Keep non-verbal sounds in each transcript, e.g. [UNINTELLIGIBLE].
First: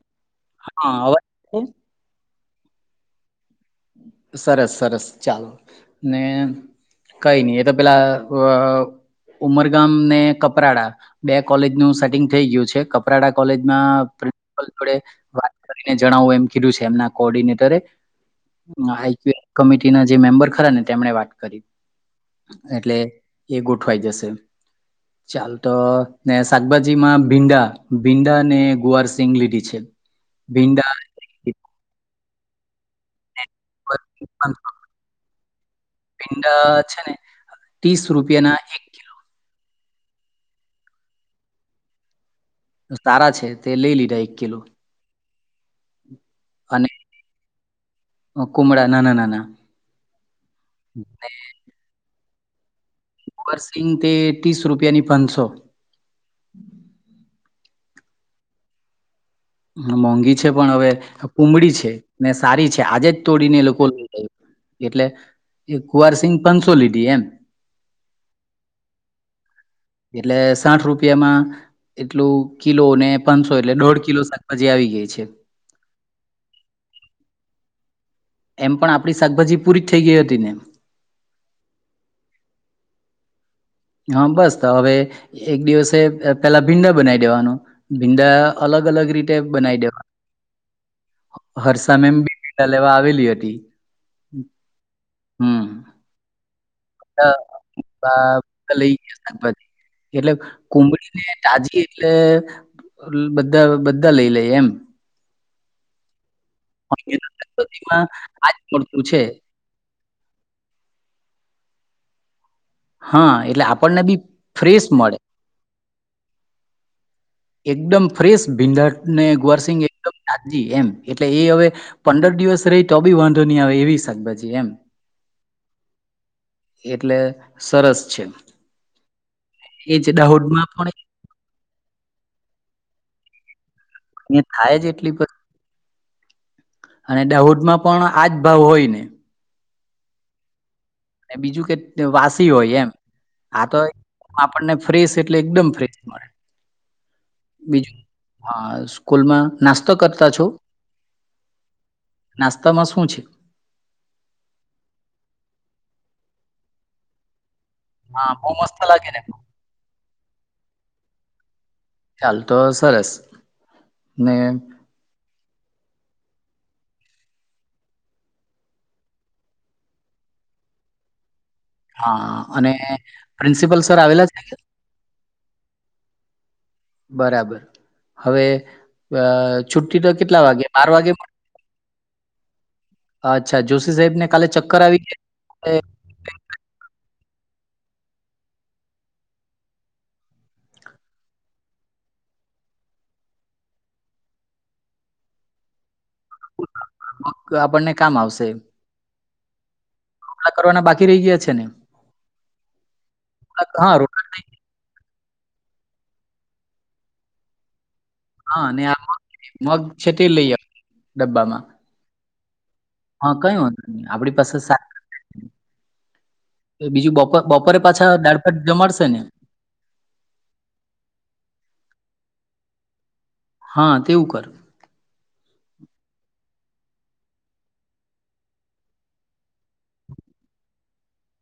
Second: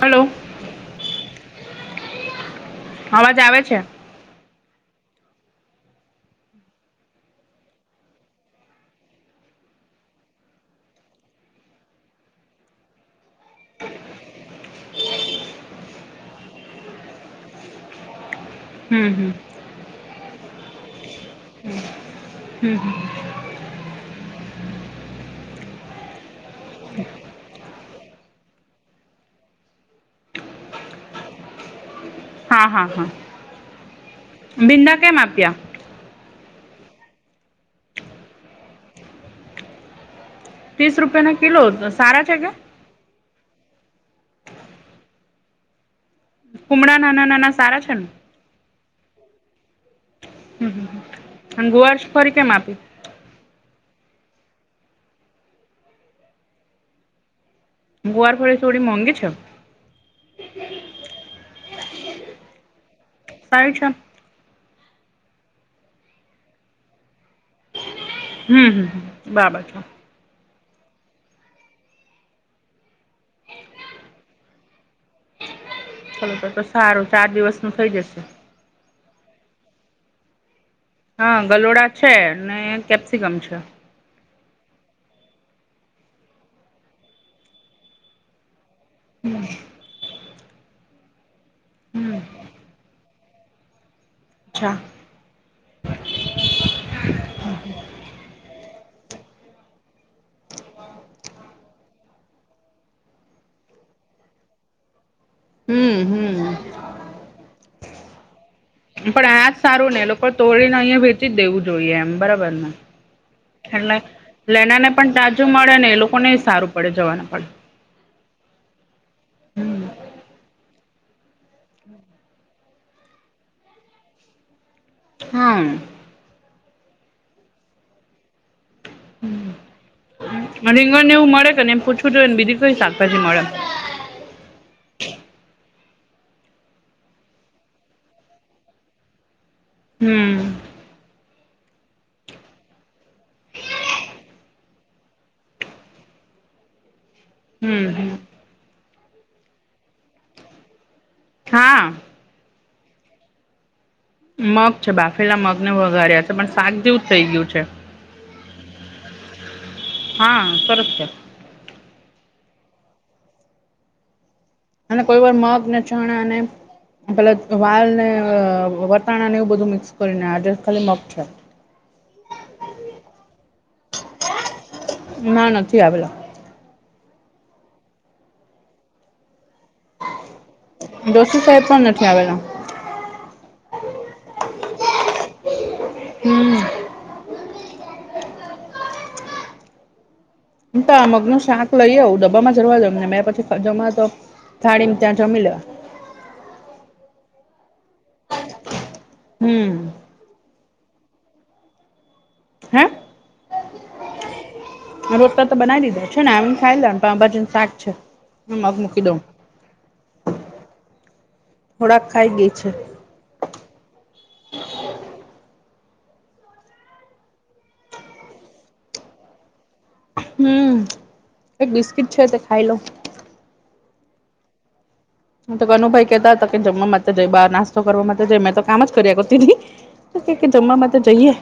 Hello. હા, અવાજ છે? અવાજ આવે છે. સરસ, સરસ ચાલો. ને કંઈ ની, એ તો પેલા અ ઉમરગામ ને કપરાડા. બે કોલેજનું સેટિંગ થેઈ ગ્યું છે. કપરાડા કોલેજમાં પ્રિન્સિપલ જોડે વાત કરીને જણાવું, એમ કીધું છે એમના કો ઓર્ડિનેટરે. હમ આઇપીએલ હમ કમિટીના જે મેમ્બર ખરા ને, તેમણે વાત કરી. એટલે એ ગોઠવાઈ જસે. હ ચાલ તો. ને શાકભાજી માં ભીંડા, ભીંડા ને ગુવારસિંગ લીધી છે. ભીંડા હા, હા, હા. ભીંડા કેમ આપ્યા? ભીંડા છે ને, તીસ રૂપિયાના એક કિલો તીસ રૂપિયાના કિલો! તો સારા છે કે? સારા છે. તે લેઈ લીધા એક કિલો. કુમળા, નાના નાના સારા છે ને? અં કુમળા, નાના-નાના. હમ અન ગુવાર્ષફળી કેમ આપી? ગુવારસિંગ, તે તીસ રૂપિયાની પાંનસો. ગુવારફળી થોડી મોંઘી છે. મોંઘી છે, પણ હવે, કુમળી છે, ને સારી છે. આજે જ તોડીને એ સારી લોકો છે એટલે એ ગુવારસિંંગ પાંનસો લીધી, એમ. હમ્મ હમ્મ હમ્મ, બાબર છે. એટલે સાઠ રૂપિયામાં એટલું કિલોને, પાનસો એટલે દોઢ કિલો શા કભાજી આવી ગેઈ છે. ચલો તો તો સારું. ચાર દિવસ નું થઇ જશે. એમ પણ આપણી શાકભાજી પૂરી જ થઈ ગઈ હતી ને? હા ગલોડા છે, ને કેપ્સિકમ છે. હા બસ તો હવે એક દિવસે અ પેલા ભીંડા બનાવી દેવાનું ભીંડા અલગ અલગ રીતે બનાવી દેવાનું. હર્ષા હમ મેમ બીલા લેવા આવેલી હતી. અચ્છા હમ. બાપ લઈ ગયો સાકભાજી એટલે કુંબળી ને તાજી એટલે બધા બધા લઈ લઈએ એમ. હમ હમ. પતિમાં આજ મળતું છે. પણ આ જ સારું ને એ લોકો તોડીને અહિયાયા વેચી જ દેવું જોઈએ એમ બરાબર ને હા એટલે આપણને બી લેના ફ્રેશ ને પણ મળે તાજું મળે ને એ લોકોને સારું પડે જવાનું પડે. એકદમ ફ્રેશ ભીંડાને હમ ગુરસિંગ એકદમ નાજી એમ એટલે એ હવે... પંદર દિવસ રહી તો બી વાંધો નહી આવે એવી શાકભાજી એમ. હમ. એટલે સરસ છે. એ જ દાહોદમાં પણ રીંગણ ને એવું મળે કે ને એમ પૂછવું હતય ને બીધું કોઈ શાકભાજી મળે. અ થાય જ એટલી અને દાહદ માં પણ આજ ભાવ હોય ને હમ. અને બીજું કે વાસી હોય એમ. આા તો આપણને ફ્રેશ એટલે એકદમ ફ્રેશ મળે, હમ બીજું હમ હા સ્કૂલમાં નાસ્તો કરતા છો? હા... નાસ્તામાં શું છે? મગ છે બાફેલા મગ ને વઘાર્યા છે, પણ શાક જેવું જ થઇ ગયું છે. હા બહુ મસ્ત લાગે ને! હા સર છ. ચ્યાાલ તો સરસ ને અને કોઈ વાર મગને જાણે અને પેલા વાલ ને વટાણાને એવું બધું મિક્સ કરીને આડેસ ખાલી મગ છે. હા અને પ્રિન્સિપલ સર આવેલા છે. ના નથી આવેલા. બરાબર હવે છુટ્ટી તો કેટલા વાગ્યા ડોસી તો એ પણ નથી આવેલા. અચ્છા જોશી સાહેબ ને કાલે ચક્કર આવી ગયા. હમ મ તો આ મગનું શાક લઈ આવું ડબ્બામાં જરવા દ ને મેં પછી જમા તો. થાળીમાં ત્યાં છ મિ્યો આપણને કામ આવશે હમ મામલા કરવાના બાકી રહી ગયા છે. ને હે, હા રોટલા રોટતા તો બનાવી દીધા છે. ને એને ખાઈ લ પણ ભાજન શાક છે. હા મગ આ મૂકી દઉં મગ છે. તે લઈ ડબ્બામાં થોડાક ખાઈ ગઈ છે. હા કઈ વાંધ નહી આપણી પાસે બીજું બપ બપોરે પાછા દાળભાત જમાડશે ને હમ એક બિસ્કીટ છે તે ખાઈ લો હા તેવું કર તો કનુ ભાઈ કેતા હતા કે જમવા માટે જ બાર નાસ્તો કરવા માટે જ મેં તો કામ જ કરી કરતી કે જમવા માટે તો જઈએ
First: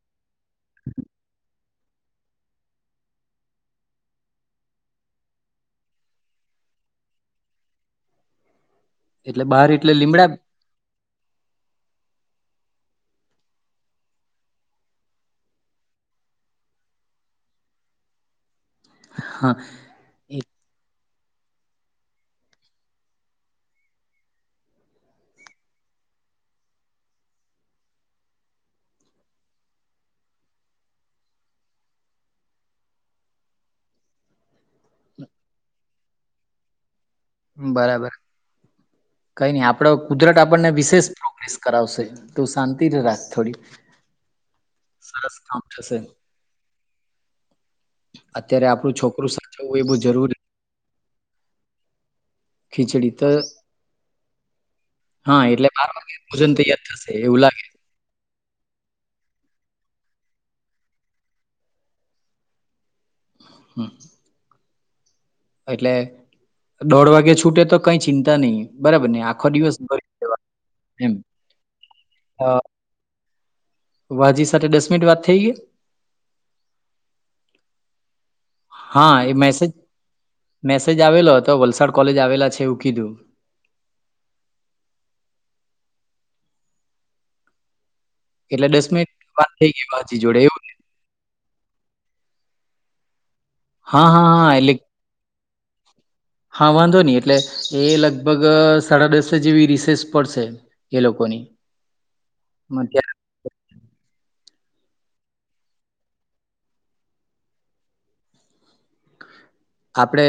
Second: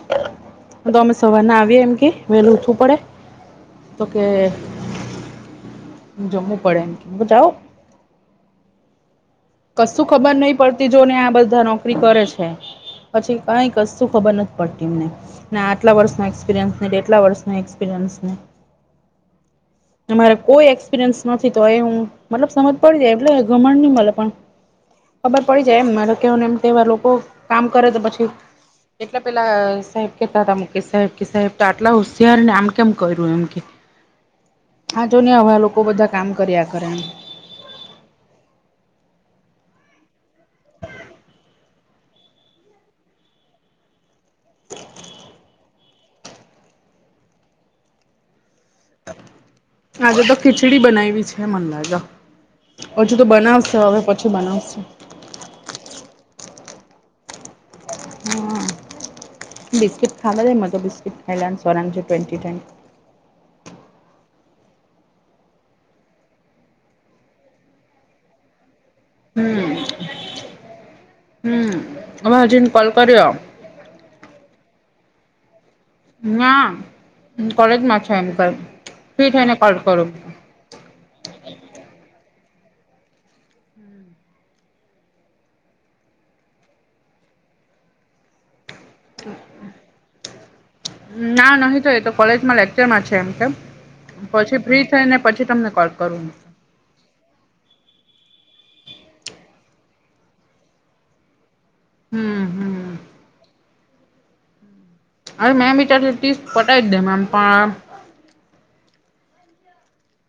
તો અમે સવાર નાં આવીએ એમ કે વેલું ઉઠવું પડે તો કે જમ્મુવુ પડે બધા ઓ એટલે બહાર એટલે કશું લીમડા ખબર નહીં પડતી જોને આ બધાં નોકરી કરે છે. પછી કંઈક કસ્સું ખબર નથી પડતી એમને ના આટલાં વર્ષનો એક્સપિરયન્સ એટલાં વર્ષનો એક્સપિરિયન્સ હા મારે એ કોઈ એક્સપિરિયન્સ નથી તોય એ હું મતલબ સમજ પડી જાય એટલે ગમણ નહીં મળે પણ ખબર પડી જાય એમ મારે કેવા નો એમ ક‌ઈવાર લોકો કામ કરે તો પછી એટલે પેલાં સાહેબ કેતા હતા મુકેશ સાહેબ કે સાહેબ તો આટલાં હોંશિયાર ને આમ કેમ કર્યું એમ કે આ જો ને હવે લોકો બધાં કામ કર્યાં કરે એમ બરાબર કઈ નહીં આપડે કુદરત આપણને વિશેષ પ્રોગ્રેસ કરાવશે તું શાંતિ જો રાખ થોડી સરસ કામ થશે અત્યારે આપણું છોકરું સરસ આજે તો ખીચડી બનાવી છે મને લાગે હજુ તો બનાવશે હવે પછી બનાવશે હા એટલે બાર વાગ્યે ભોજન તૈયાર થશે એવું લાગે હ બિસ્કીટ ખાવાં દે મને તો બિસ્કીટ ખાઈલેવાન સોરા જેમ ટ્વેન્ટી ટ્વેન્ટી હા એટલે દોડ વાગે છૂટે તો કઈ ચિંતા નહીં બરાબર ને આખો હમ દિવસ ભરી દેવાનુ એમ હમ અમે અ હજીને કોલ કર્યો વાજી સાથે દસ મિનિટ વાત થઈ ગઈ ના કોલેજમાં છે એમ કે હાં ફ્રી એ થઈને મેસેજ કોલ કરું મેસેજ આવેલો હતો વલસાડ કોલેજ આવેલાં છે એવું કીધું એટલે દસ મિનિટ વાત થઈ ગઈ વાજી જોડે એવું ને ના નહીં થ‌ઈ એ તો કોલેજમાં લેક્ચરમાં છે એમ કે હા, હા, હા, પછી એટલે ફ્રી થ‌ઈને પછી તમને કોલ કરું હા વાંધો નહીં એટલે એ લગભગ સાડા દસ જેવી રિસેસ પડશે એ લોકોની હમ હમ અત્યાર અરે મે એમ વિચારતી હતી પટાવી જ દે એમ પણ આપડે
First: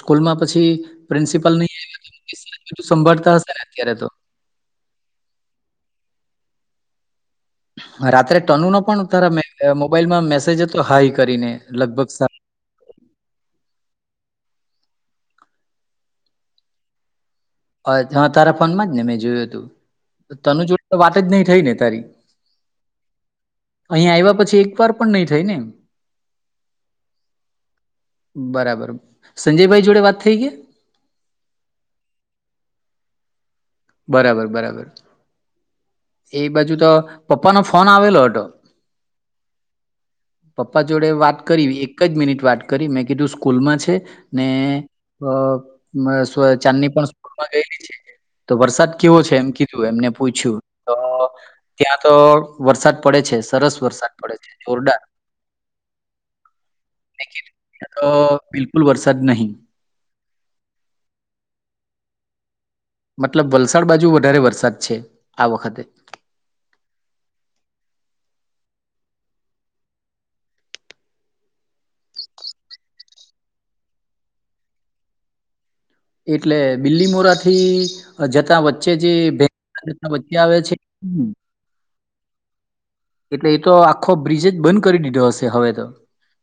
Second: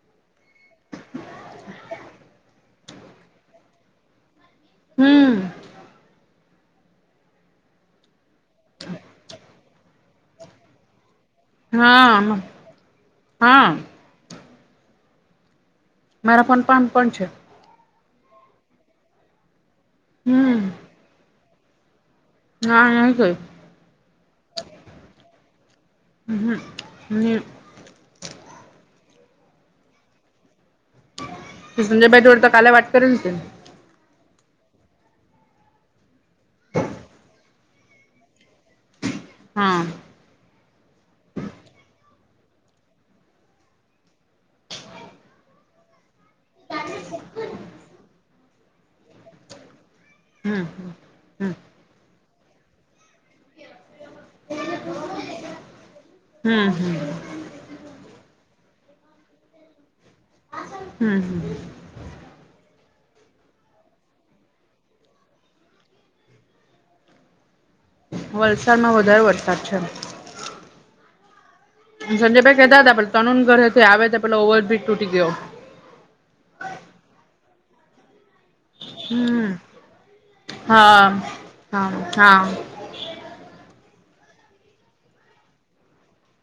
સ્કૂલમાં પછી પ્રિન્સિપલ ને એ રિતે મુકેશ સાહેબ ને સંભાળતા હશે ને અત્યારે તો હમ રાત્રે તનુ નો પણ તારાં મોબાઈલ માં મેસેજ હતો હાઈ કરીને લગભગ હા સા મારામાં મેસેજ હતો મારા ફોન માં પણ છે. હા તારા ફોનમાં જ ને મેં જોયું હતું ને તનું જોડ હમ તો વાત જ નહીં થઈ ને તારી હા નહીં થ‌ઈ અહીંયા આવ્યાં પછી એક વાર પણ નહીં થ‌ઈ ને [UNINTELLIGIBLE] બરાબર સંજયભાઈ જોડે વાત થઈ ગઈ સંજય ભાઈ જોડે તો કાલે વાત કરેલી છે બરાબર બરાબર એ બાજું તો પપ્પા નો ફોન આવેલો હતો. હા પપ્પા જોડે વાત કરી એક જ મિનિટ વાત કરી મે કીધું સ્કૂલમાં છે ને તો [UNINTELLIGIBLE] ચાંદની પણ સ્કૂલમાં ગયેલી છે તો વરસાદ કેવો છે એમ કીધું એમને હમ પૂછ્યું હ હમ ત્યાં તો વરસાદ પડે છે સરસ વરસાદ પડે છે જોરદાર હમ હમ મે કિધુ ત્યાં તો બિલકુલ વરસાદ નહીં હમ્મ મતલબ વલસાડ બાજુ વધારે વરસાદ છે આ વખત. વલસાડમાં વધારે વરસાદ છે. સંજયભાઈ કહેતા હતા કે તનુન ઘર હેથી આવે તો પેલો ઓવરબ્રિજ તૂટી ગયો. એટલે બિલીમોરાથી જતાં વચ્ચે જે હમ [UNINTELLIGIBLE] વચ્ચે આવે છે હા હા હા એટલે એ તો આખો બ્રિજ જ બંધ કરી દીધો હશે હવે તો.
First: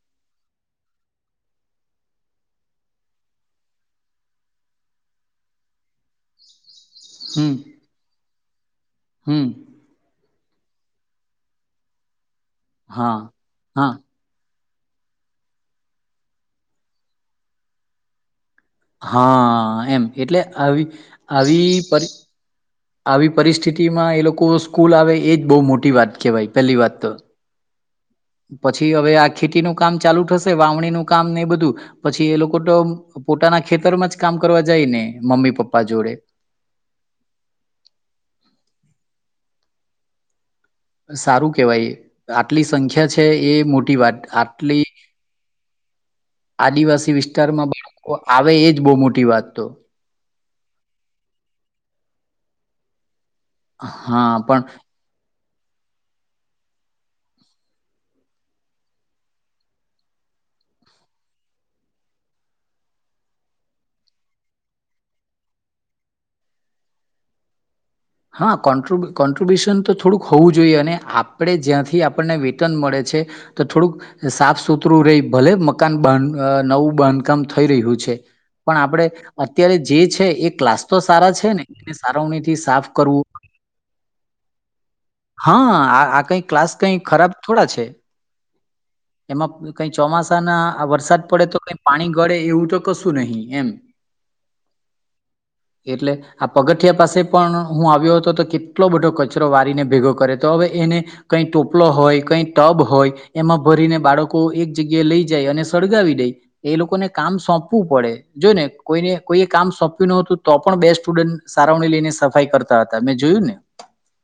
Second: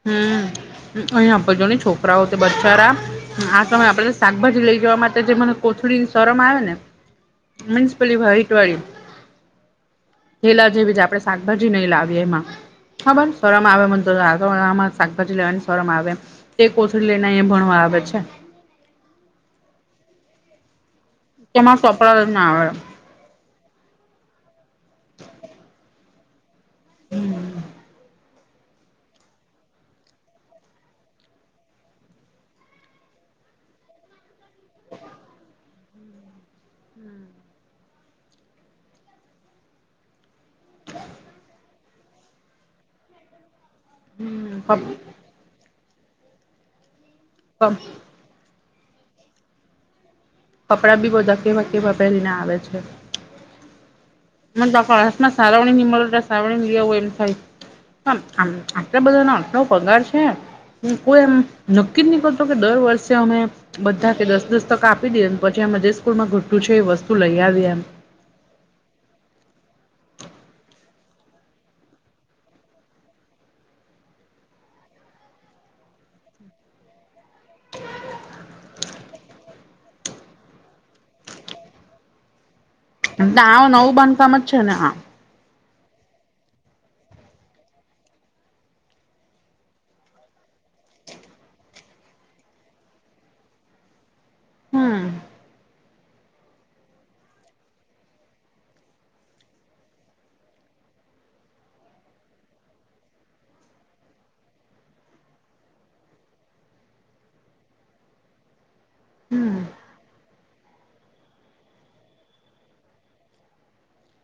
હમ્મ અહીંયા તો જોની છોકરાઓ બચારા આ સમયે આપણે શાકભાજી લઈ જવા માટે જે મને કોથળીની શરમ આવે ને હમ્મ. મિન્સ પેલી વાઈટ વાળી હમ્મ. થેલા જેવી જ આપણે શાકભાજી નહીં લાવીએ, એમાં હા ખબર શરમ આવે હા મને તો [UNINTELLIGIBLE] શાકભાજી લેવાની શરમ આવે, એ કોથળી લઈને એ ભણવા આવે છે. હા, એમ એટલે આવી તેમાં આવી કપડા જ ના આવે આવી પરિસ્થિતિમાં એ લોકો સ્કૂલ આવે એ જ બહુ મોટી વાત છે કેવાઈ, પહેલી વાત તો. હમ્મ પછી હવે આ ખેતીનું કામ ચાલુ થશે, વાવણીનું કામ ને એ બધું, પછી એ લોકો તો પોતાના ખેતરમાં જ કામ કરવા જાય ને, મમ્મી-પપ્પા જોડે. સારું કહેવાય, આટલી સંખ્યા છે એ મોટી વાત આટલી આદિવાસી વિસ્તારમાં બી બાળકો આવે એ જ બહુ મોટી વાત તો. કપડાં બી બધા કેવા કેવા પહેરીને આવે છે. હા. પણ મને [UNINTELLIGIBLE] માં સારવણીની મલે તો સારવણી લિયાવુ એમ થાય. [UNINTELLIGIBLE] કોઈ એમ નક્કી જ નહીં કરતો કે દર વર્ષે અમે બધા કે દસ-દસ ટકા આપી દઈએ, પછી અમે જે સ્કૂલમાં ઘટતું છે એ વસ્તુ લઈ આવીએ એમ. હા, કોન્ટ્રિબ્યુશન તો થોડુંક હોવું જોઈએ અને આપણે જ્યાંથી આપણને વેતન મળે છે તો થોડુંક સાફ-સુથરું રેય ભલે મકાન બાંધ નવું બાંધકામ થઈ રહ્યું છે. પણ આપણે અત્યારે જે છે એ ક્લાસ તો સારા છે ને, એને સારવાણી થી સાફ કરવું [UNINTELLIGIBLE] નવું બાંધકામ જ છે ને આ હા, આ કઈ ક્લાસ કંઈ ખરાબ થોડા છે એમાં કઈ ચોમાસાના વરસાદ પડે તો કાંઈ પાણી ગળે એવું તો કશું નહીં એમ. હમ્મ એટલે આ પગથિયા પાસે પણ હું આવ્યો હતો તો કેટલો બધો કચરો વાળીને ભેગો કરે તો હવે એને. કઈ ટોપલો હોય, કઈ ટબ હોય, એમાં ભરીને બાળકો એક જગ્યાએ લઈ જાય અને સળગાવી દે. એ લોકોને કામ સોંપવું પડે, જોને કોઈને કોઈએ હમ કામ સોંપ્યું ન હતું, તો પણ બે સ્ટુડન્ટ સાવરણી લઈને સફાઈ કરતા હતા, મેં જોયું ને.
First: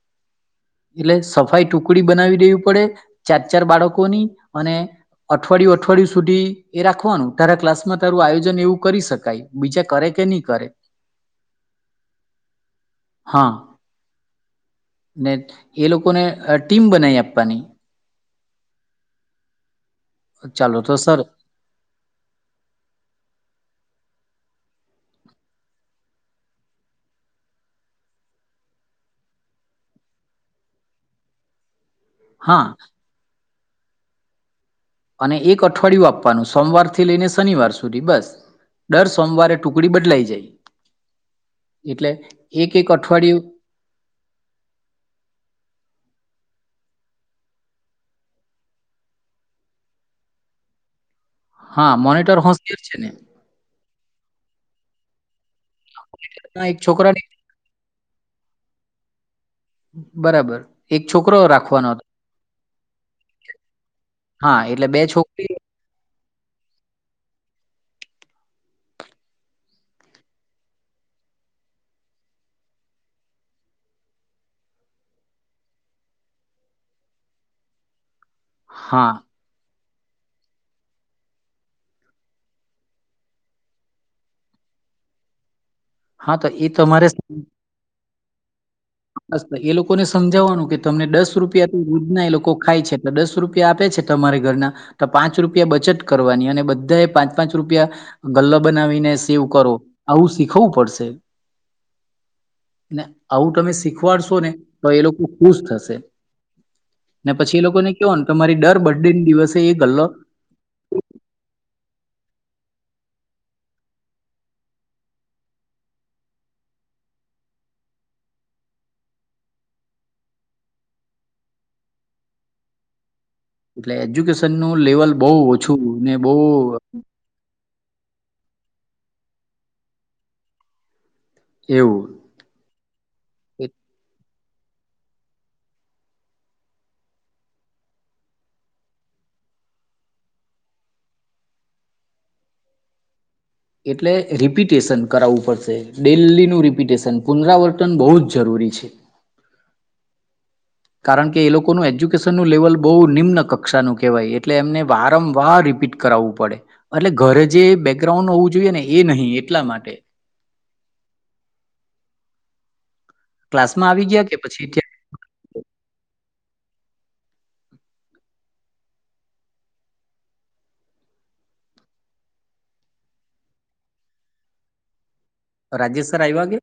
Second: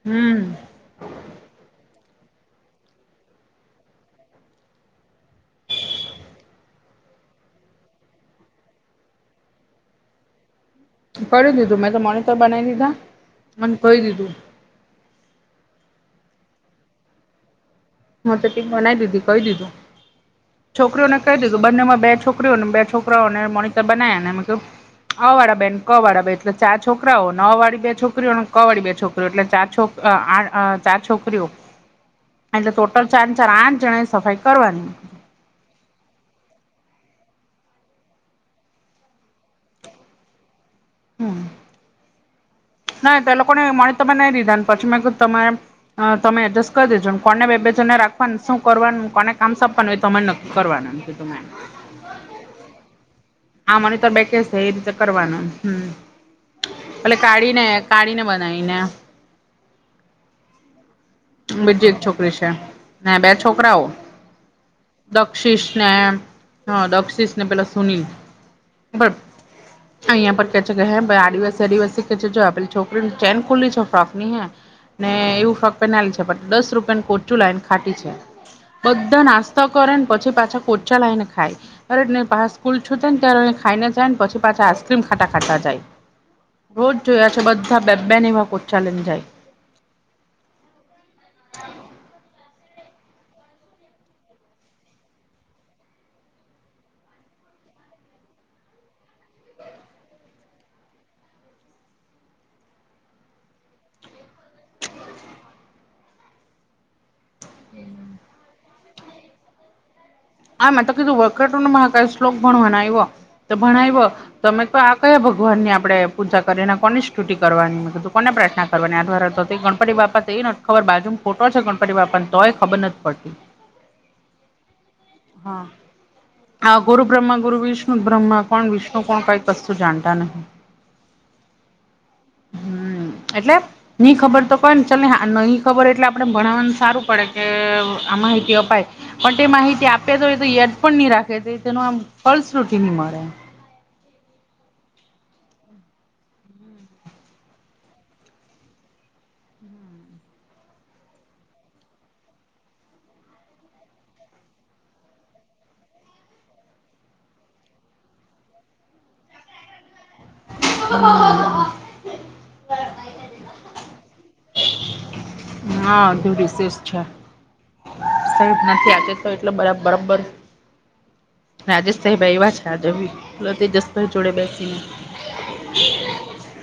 હમ્મ એટલે સફાઈ ટુકડી બનાવી દેવી પડે, ચાર-ચાર બાળકોની અને અઠવાડિયું અઠવાડિયું સુધી એ રાખવાનું, તારા ક્લાસમાં તારું આયોજન એવું કરી શકાય. બીજા કરે કે ની કરે. કરી દીધું મેં તો મોનિટર બનાવી દીધા, હા અને કહી દીધું. ને એ લોકોને અ ટીમ બનાઈ આપવાની. મો તો ટીમ બનાવી દીધી, કહી દીધું. ચાલો તો છોકરીઓને સર કહી દીધું, બંનેમાં બે છોકરીઓ ને બે છોકરાઓને મોનિટર બનાવ્યા ને મે અ વાળા બે ન, ક વાળા બે, એટલે ચાર છોકરાઓ, ને અ વાળી બે છોકરીઓ, ને ક વાળી બે છોકરીઓ, એટલે ચાર છોક આ, અ ચાર છોકરીઓ. હા એટલે ટોટલ ચાર ને ચાર, આઠ જણાએ સફાઈ કરવાની. અને એક અઠવાડિયું આપવાનું સોમવાર થી લઈને શનિવાર સુધી બસ. દર સોમવારે ટુકડી બદલાઈ જાય, હમ એટલે એક એક ના તે અઠવાડિયું લોકો ને મોનીટર બનાવી દીધા, ને પછી મે કીધું તમારે હા, તમે એડજસ્ટ કરી દેજો, ને કોને બે બે જન ને રાખવાનું શું કરવાનું કોને કામ સોપવાનું એ તમે નક્કી કરવાનું એટલે તમે હા, મોનિટર હોશિયાર છે ને હા, મને તો [UNINTELLIGIBLE] છે એ રીતે કરવાનું. એક છોકરાનની ને કાઢીને બનાવી ને બરાબર એક છોકરો બીજી રાખવાનો એક છોકરી છે, ને બે છોકરાઓ હતો હા એટલે બે છોકરી દક્ષેશ ને દક્ષીસને પેલા સુનીલ બસ અહીંયા પર કેચે કેહે બાઈ આ દિવાસે કેે છોકરીની ચેન કુલી છે ફ્રોક ની ને એવું ફ્રોક પહેરી ને આલી છે, પણ દસ રૂપિયાનુ કોચું લાઈ ને ખાતી છે, હા બધા નાસ્ત તો કરે ને પછી પાછા પોચા લાવીને ખાય અરે ને પાહ સ્કૂલ છૂટે ત્યારે ખાઈને જાય પછી પાછા આઈસક્રીમ ખાતા ખાતા જાય હા તો એ રોજ તમારે જોયા છે બધા બે બેની એ વા કોચા લઈ ને જાય બસ તો એ લોકોને સમજાવવાનું કે તમને દસ રૂપિયાથી રોજના એ લોકો કો ખાય છે, એટલે દસ રૂપિયા આપે છે તમારે ઘરના તો પાંચ રૂપિયા બચત કરવાની, અને બધાએ પાંચ પાંચ રૂપિયા ગલ્લો બનાવીને સેવ કરો, આવું શીખવું પડશે. [INAUDIBLE] ને આવું તમે શીખવાડશો ને તો એ લોકો ખુશ થશે ને પછી એ લોકો ને કેહવાનુ, કે તમારી દર બર્થ ડે દિવસે એ ગલ્લો હા, મેં તો કીધું [UNINTELLIGIBLE] ભણવાના આવ્યો, તો ભણાવ્યો. તો મે કવ આ કયા ભગવાન ની આપણેે પૂજા કરીએ ને કોની સ્તુતિ કરવાની? મે કીધું કોને પ્રાર્થના કરવાની આ તો ગણપતિ બાપા તેઇ નથ ખબર બાજુ મ ફોટો છે ગણપતિ બાપા નો, તોય ખબર નથ પડતી એટલે એજ્યુકેશન નું લેવલ બહુ હા. ઓછું ને બહ આ ગુરુ બ્રહ્મા ગુરુ વિષ્ણુ બ્રહ્મ કોણ? વિષ્ણુ કોણ? કઈ કશુ જાણતા નહી. એવું હમ્મ, એટલે એટ ની ખબર તો પણ ચલ ને હા ની નહી ખબર એટલે આપણે ભણાવવાનું સારું પડે કે આ માહિતી અપાય પણ તે માહિતી આપે તો હોય તો યદ પણ નહી રાખે છે, તેનું આમ ફલ સુધી નહી મળે. એટલે રિપિટેશન કરાવવું પડશે, ડેલીનું રિપિટેશન પુનરાવર્તન બહુ જ જરૂરી છે. કારણ કે એ લોકોનું એજ્યુકેશન નું લેવલ બહુ નિમ્ન કક્ષાનું કહેવાય એટલે એમને વારંવાર રિપીટ કરાવવું પડે, એટલે ઘરે જે બેકગ્રાઉન્ડ હોવું જોઈએ ને એ નહી એટલા માટે. [INAUDIBLE] ક્લાસ માં આવી ગયા કે પછી ક્યાં? હા હજુ રિશેષ છે. સાહેબ નથી આજે તો એટલે બરા બરાબર રાજેશ સાાહેબ આઈવા છે આજે બી, પેલો તેજસભાઈ જોડે બેસીને. રાજેશ સર આયવા કે?